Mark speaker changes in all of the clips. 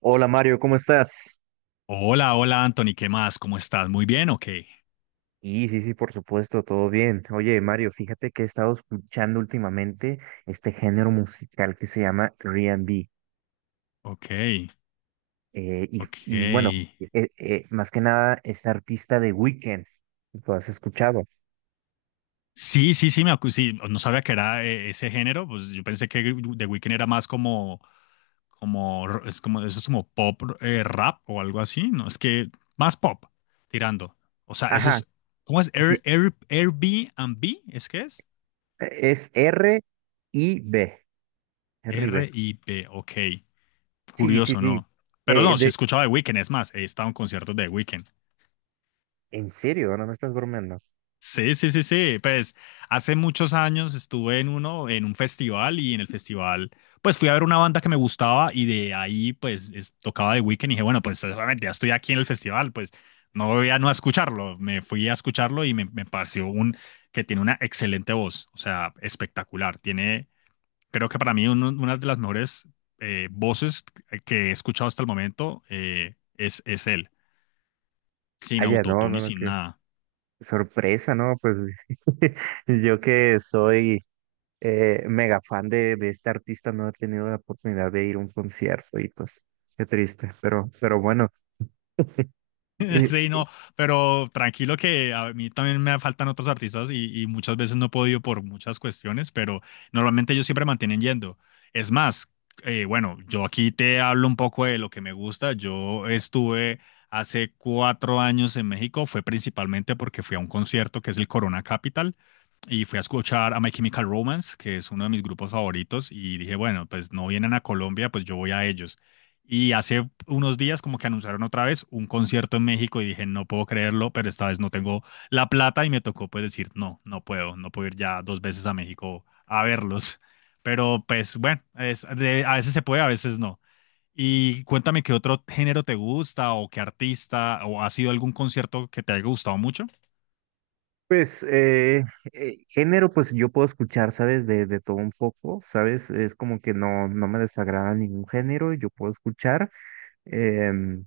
Speaker 1: Hola Mario, ¿cómo estás?
Speaker 2: Hola, hola Anthony, ¿qué más? ¿Cómo estás? ¿Muy bien o qué?
Speaker 1: Sí, sí, por supuesto, todo bien. Oye, Mario, fíjate que he estado escuchando últimamente este género musical que se llama R&B.
Speaker 2: Ok,
Speaker 1: Y bueno,
Speaker 2: ok.
Speaker 1: más que nada, este artista de Weekend, ¿lo has escuchado?
Speaker 2: Sí, sí, sí, sí, no sabía que era ese género, pues yo pensé que The Weeknd era más como, como, es como, eso es como pop, rap o algo así, ¿no? Es que más pop, tirando. O sea, eso
Speaker 1: Ajá,
Speaker 2: es, ¿cómo es?
Speaker 1: sí,
Speaker 2: Airbnb, ¿es que es?
Speaker 1: es y B, R y B.
Speaker 2: R-I-B, ok.
Speaker 1: Sí, sí,
Speaker 2: Curioso,
Speaker 1: sí.
Speaker 2: ¿no? Pero
Speaker 1: Eh,
Speaker 2: no, si
Speaker 1: de,
Speaker 2: escuchaba The Weeknd, es más, he estado en conciertos de The Weeknd.
Speaker 1: ¿En serio? ¿No me estás bromeando?
Speaker 2: Sí, sí, sí, sí. Pues hace muchos años estuve en uno, en un festival y en el festival, pues fui a ver una banda que me gustaba y de ahí, pues tocaba The Weeknd y dije, bueno, pues obviamente ya estoy aquí en el festival, pues no voy a no a escucharlo. Me fui a escucharlo y me pareció un que tiene una excelente voz, o sea, espectacular. Tiene, creo que para mí una de las mejores voces que he escuchado hasta el momento es él, sin
Speaker 1: Ah, ya, no,
Speaker 2: autotune
Speaker 1: no,
Speaker 2: y
Speaker 1: no,
Speaker 2: sin
Speaker 1: qué
Speaker 2: nada.
Speaker 1: sorpresa, ¿no? Pues yo que soy mega fan de este artista, no he tenido la oportunidad de ir a un concierto y pues qué triste, pero bueno. Eh,
Speaker 2: Sí, no, pero tranquilo que a mí también me faltan otros artistas y muchas veces no he podido por muchas cuestiones, pero normalmente ellos siempre mantienen yendo. Es más, bueno, yo aquí te hablo un poco de lo que me gusta. Yo estuve hace cuatro años en México, fue principalmente porque fui a un concierto que es el Corona Capital y fui a escuchar a My Chemical Romance, que es uno de mis grupos favoritos, y dije, bueno, pues no vienen a Colombia, pues yo voy a ellos. Y hace unos días como que anunciaron otra vez un concierto en México y dije, no puedo creerlo, pero esta vez no tengo la plata y me tocó pues decir, no, no puedo, no puedo ir ya dos veces a México a verlos. Pero pues bueno, es, a veces se puede, a veces no. Y cuéntame qué otro género te gusta o qué artista o ha sido algún concierto que te haya gustado mucho.
Speaker 1: pues eh, Género, pues yo puedo escuchar, ¿sabes? De todo un poco, ¿sabes? Es como que no, no me desagrada ningún género, yo puedo escuchar. em,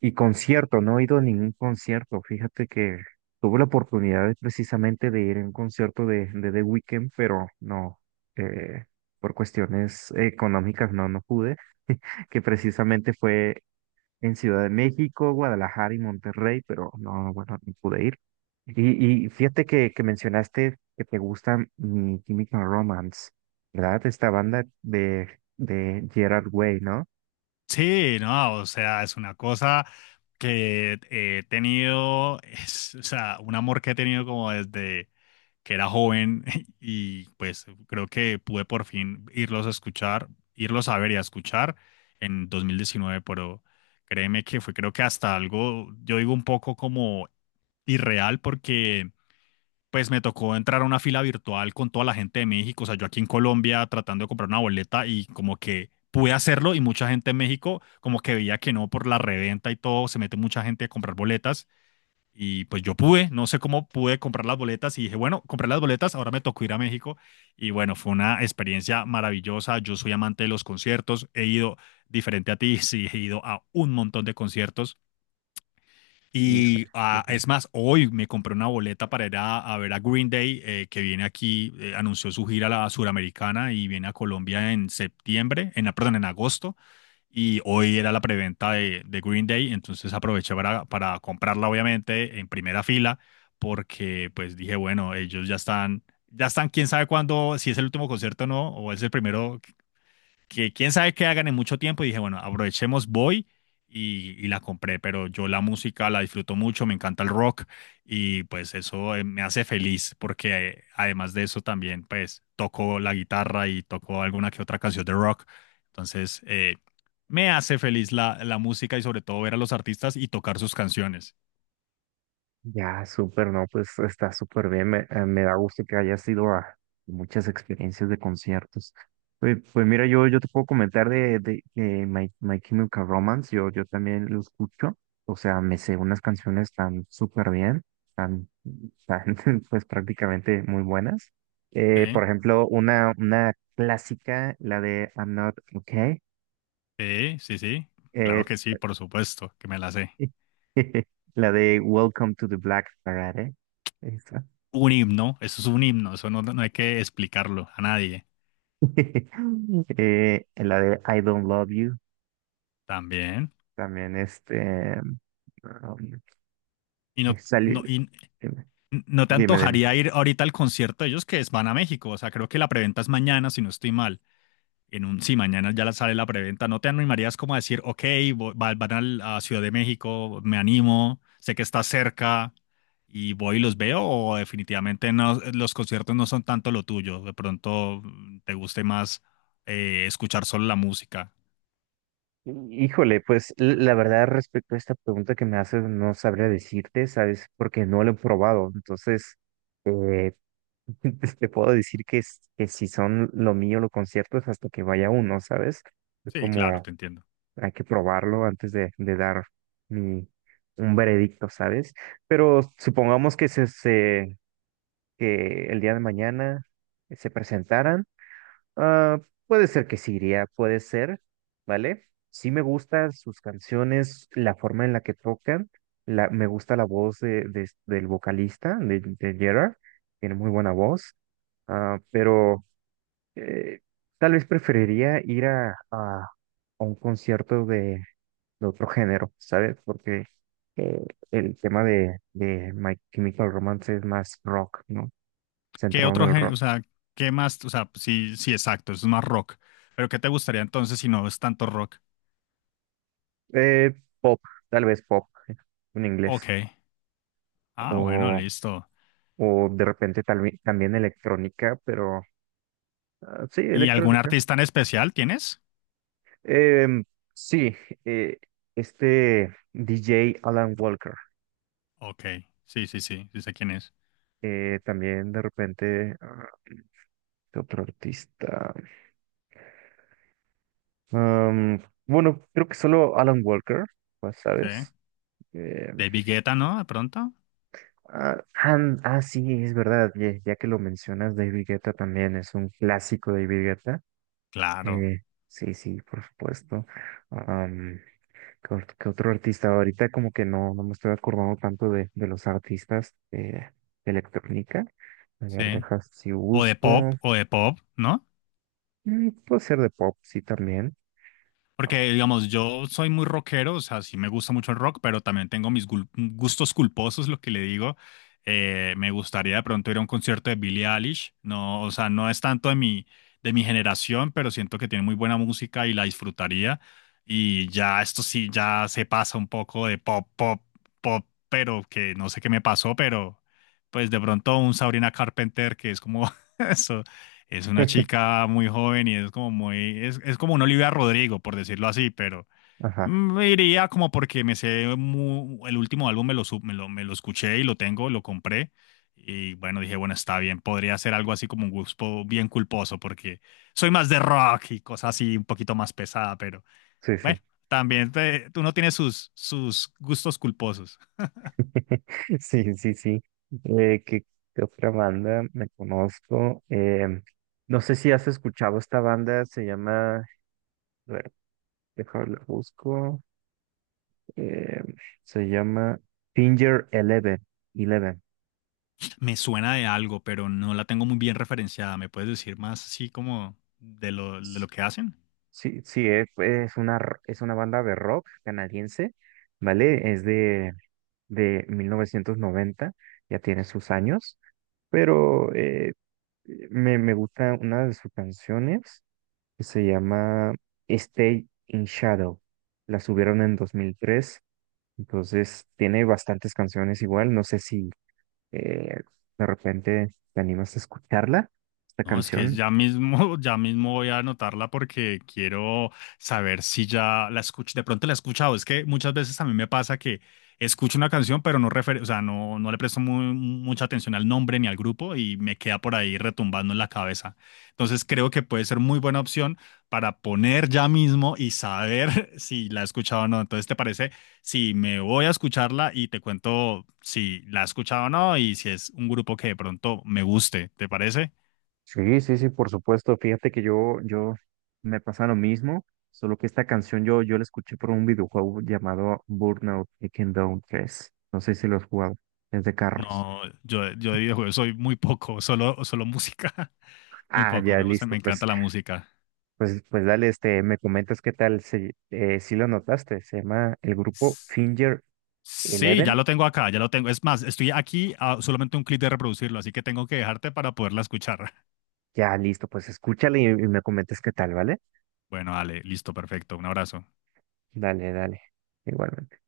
Speaker 1: y concierto, no he ido a ningún concierto, fíjate que tuve la oportunidad de, precisamente de ir a un concierto de The Weeknd, pero no, eh, por cuestiones económicas no, no pude. Que precisamente fue en Ciudad de México, Guadalajara y Monterrey, pero no, bueno, no pude ir. Y fíjate que mencionaste que te gusta mi Chemical Romance, ¿verdad? Esta banda de Gerard Way, ¿no?
Speaker 2: Sí, no, o sea, es una cosa que he tenido, es, o sea, un amor que he tenido como desde... que era joven y pues creo que pude por fin irlos a escuchar, irlos a ver y a escuchar en 2019, pero créeme que fue creo que hasta algo, yo digo un poco como irreal porque pues me tocó entrar a una fila virtual con toda la gente de México, o sea, yo aquí en Colombia tratando de comprar una boleta y como que pude hacerlo y mucha gente en México como que veía que no por la reventa y todo, se mete mucha gente a comprar boletas y pues yo pude, no sé cómo pude comprar las boletas y dije, bueno, compré las boletas, ahora me tocó ir a México. Y bueno, fue una experiencia maravillosa. Yo soy amante de los conciertos, he ido diferente a ti, sí, he ido a un montón de conciertos. Y
Speaker 1: Híjole.
Speaker 2: ah, es más, hoy me compré una boleta para ir a ver a Green Day, que viene aquí, anunció su gira a la suramericana y viene a Colombia en septiembre, en, perdón, en agosto y hoy era la preventa de Green Day, entonces aproveché para comprarla obviamente en primera fila porque pues dije, bueno, ya están, quién sabe cuándo, si es el último concierto o no, o es el primero que quién sabe qué hagan en mucho tiempo y dije, bueno, aprovechemos, voy y la compré, pero yo la música la disfruto mucho, me encanta el rock y pues eso me hace feliz porque además de eso también pues toco la guitarra y toco alguna que otra canción de rock, entonces me hace feliz la, la música y sobre todo ver a los artistas y tocar sus canciones.
Speaker 1: Ya, súper, no, pues está súper bien. Me da gusto que hayas ido a muchas experiencias de conciertos. Pues mira, yo te puedo comentar de My Chemical Romance. Yo también lo escucho. O sea, me sé unas canciones tan súper bien, tan, tan, pues prácticamente muy buenas. Por
Speaker 2: Sí,
Speaker 1: ejemplo, una clásica, la de I'm Not Okay.
Speaker 2: sí, sí, sí,
Speaker 1: eh,
Speaker 2: claro que sí, por supuesto, que me la sé.
Speaker 1: la de Welcome to the Black Parade. Esa.
Speaker 2: Un himno, eso es un himno, eso no, no hay que explicarlo a nadie.
Speaker 1: En la de I Don't Love You,
Speaker 2: También.
Speaker 1: también um,
Speaker 2: Y no,
Speaker 1: salió,
Speaker 2: no, y
Speaker 1: dime,
Speaker 2: no te
Speaker 1: dime. Dime.
Speaker 2: antojaría ir ahorita al concierto de ellos que es, van a México. O sea, creo que la preventa es mañana, si no estoy mal. En un, sí, mañana sale la preventa. ¿No te animarías como a decir, ok, van a Ciudad de México, me animo, sé que está cerca y voy y los veo? ¿O definitivamente no, los conciertos no son tanto lo tuyo? De pronto mm, te guste más escuchar solo la música.
Speaker 1: Híjole, pues la verdad respecto a esta pregunta que me haces, no sabría decirte, ¿sabes? Porque no lo he probado. Entonces, eh, te puedo decir que si son lo mío los conciertos hasta que vaya uno, ¿sabes? Es
Speaker 2: Sí, claro,
Speaker 1: como
Speaker 2: te entiendo.
Speaker 1: hay que probarlo antes de dar mi, un veredicto, ¿sabes? Pero supongamos que que el día de mañana se presentaran, ah, puede ser que sí iría, puede ser, ¿vale? Sí me gustan sus canciones, la forma en la que tocan, me gusta la voz del vocalista, de Gerard, tiene muy buena voz, ah, pero eh, tal vez preferiría ir a un concierto de otro género, ¿sabes? Porque eh, el tema de My Chemical Romance es más rock, ¿no?
Speaker 2: ¿Qué
Speaker 1: Centrado en
Speaker 2: otro
Speaker 1: el
Speaker 2: género?
Speaker 1: rock.
Speaker 2: O sea, ¿qué más? O sea, sí, sí, exacto, eso es más rock. Pero ¿qué te gustaría entonces si no es tanto rock?
Speaker 1: Eh, Pop, tal vez pop en
Speaker 2: Ok.
Speaker 1: inglés.
Speaker 2: Ah, bueno,
Speaker 1: O,
Speaker 2: listo.
Speaker 1: o de repente tal vez también electrónica, pero sí,
Speaker 2: ¿Y algún
Speaker 1: electrónica.
Speaker 2: artista en especial tienes?
Speaker 1: Em, sí, eh, este DJ Alan Walker.
Speaker 2: Ok. Sí, sí, sí, sí sé quién es.
Speaker 1: También de repente, ah, ¿qué otro artista? Am, bueno, creo que solo Alan Walker, pues,
Speaker 2: Sí.
Speaker 1: ¿sabes? Em,
Speaker 2: De Guetta, ¿no? De pronto.
Speaker 1: ah, ah, ah, sí, es verdad, ya que lo mencionas, David Guetta también es un clásico de David Guetta.
Speaker 2: Claro.
Speaker 1: Eh, sí, sí, por supuesto. Am, ¿Qué otro artista? Ahorita como que no, no me estoy acordando tanto de los artistas de electrónica. A ver,
Speaker 2: Sí.
Speaker 1: dejas si busco.
Speaker 2: O de pop, ¿no?
Speaker 1: Mm, puede ser de pop, sí, también. Ah,
Speaker 2: Porque, digamos, yo soy muy rockero, o sea, sí me gusta mucho el rock, pero también tengo mis gustos culposos, lo que le digo. Me gustaría de pronto ir a un concierto de Billie Eilish. No, o sea, no es tanto de de mi generación, pero siento que tiene muy buena música y la disfrutaría. Y ya esto sí, ya se pasa un poco de pop, pero que no sé qué me pasó, pero pues de pronto un Sabrina Carpenter, que es como eso. Es una chica muy joven y es como muy, es como una Olivia Rodrigo, por decirlo así, pero
Speaker 1: ajá,
Speaker 2: mm, me iría como porque el último álbum me lo escuché y lo tengo, lo compré. Y bueno, dije, bueno, está bien, podría ser algo así como un gusto bien culposo, porque soy más de rock y cosas así un poquito más pesada, pero
Speaker 1: sí, sí.
Speaker 2: bueno, también uno tiene sus, sus gustos culposos.
Speaker 1: Sí, sí, sí. Eh, ¿qué, ¿Qué otra banda me conozco? Em, no sé si has escuchado esta banda, se llama... A ver, déjame la busco. Eh, Se llama Finger Eleven. Eleven.
Speaker 2: Me suena de algo, pero no la tengo muy bien referenciada. ¿Me puedes decir más así como de lo que hacen?
Speaker 1: Sí, sí, es una, es una banda de rock canadiense, ¿vale? Es de 1990, ya tiene sus años, pero me gusta una de sus canciones que se llama Stay in Shadow. La subieron en 2003, entonces tiene bastantes canciones igual, no sé si... Eh, de repente te animas a escucharla, esta
Speaker 2: No, es que
Speaker 1: canción.
Speaker 2: ya mismo, ya mismo voy a anotarla porque quiero saber si ya la escuché. De pronto la he escuchado. Es que muchas veces a mí me pasa que escucho una canción, pero o sea, no, no le presto mucha atención al nombre ni al grupo y me queda por ahí retumbando en la cabeza. Entonces creo que puede ser muy buena opción para poner ya mismo y saber si la he escuchado o no. Entonces, ¿te parece si me voy a escucharla y te cuento si la he escuchado o no y si es un grupo que de pronto me guste? ¿Te parece?
Speaker 1: Sí, sí, sí, por supuesto. Fíjate que yo me pasa lo mismo, solo que esta canción yo la escuché por un videojuego llamado Burnout Takedown 3. No sé si lo has jugado, es de carros.
Speaker 2: No, yo de videojuegos soy muy poco, solo, solo música. Muy
Speaker 1: Ah,
Speaker 2: poco,
Speaker 1: ya,
Speaker 2: me gusta,
Speaker 1: listo,
Speaker 2: me encanta la música.
Speaker 1: pues dale, este, me comentas qué tal, si lo notaste, se llama el grupo
Speaker 2: S-
Speaker 1: Finger
Speaker 2: Sí, ya
Speaker 1: Eleven.
Speaker 2: lo tengo acá, ya lo tengo. Es más, estoy aquí a solamente un clic de reproducirlo, así que tengo que dejarte para poderla escuchar.
Speaker 1: Ya, listo, pues escúchale y me comentas qué tal, ¿vale?
Speaker 2: Bueno, dale, listo, perfecto. Un abrazo.
Speaker 1: Dale, dale, igualmente.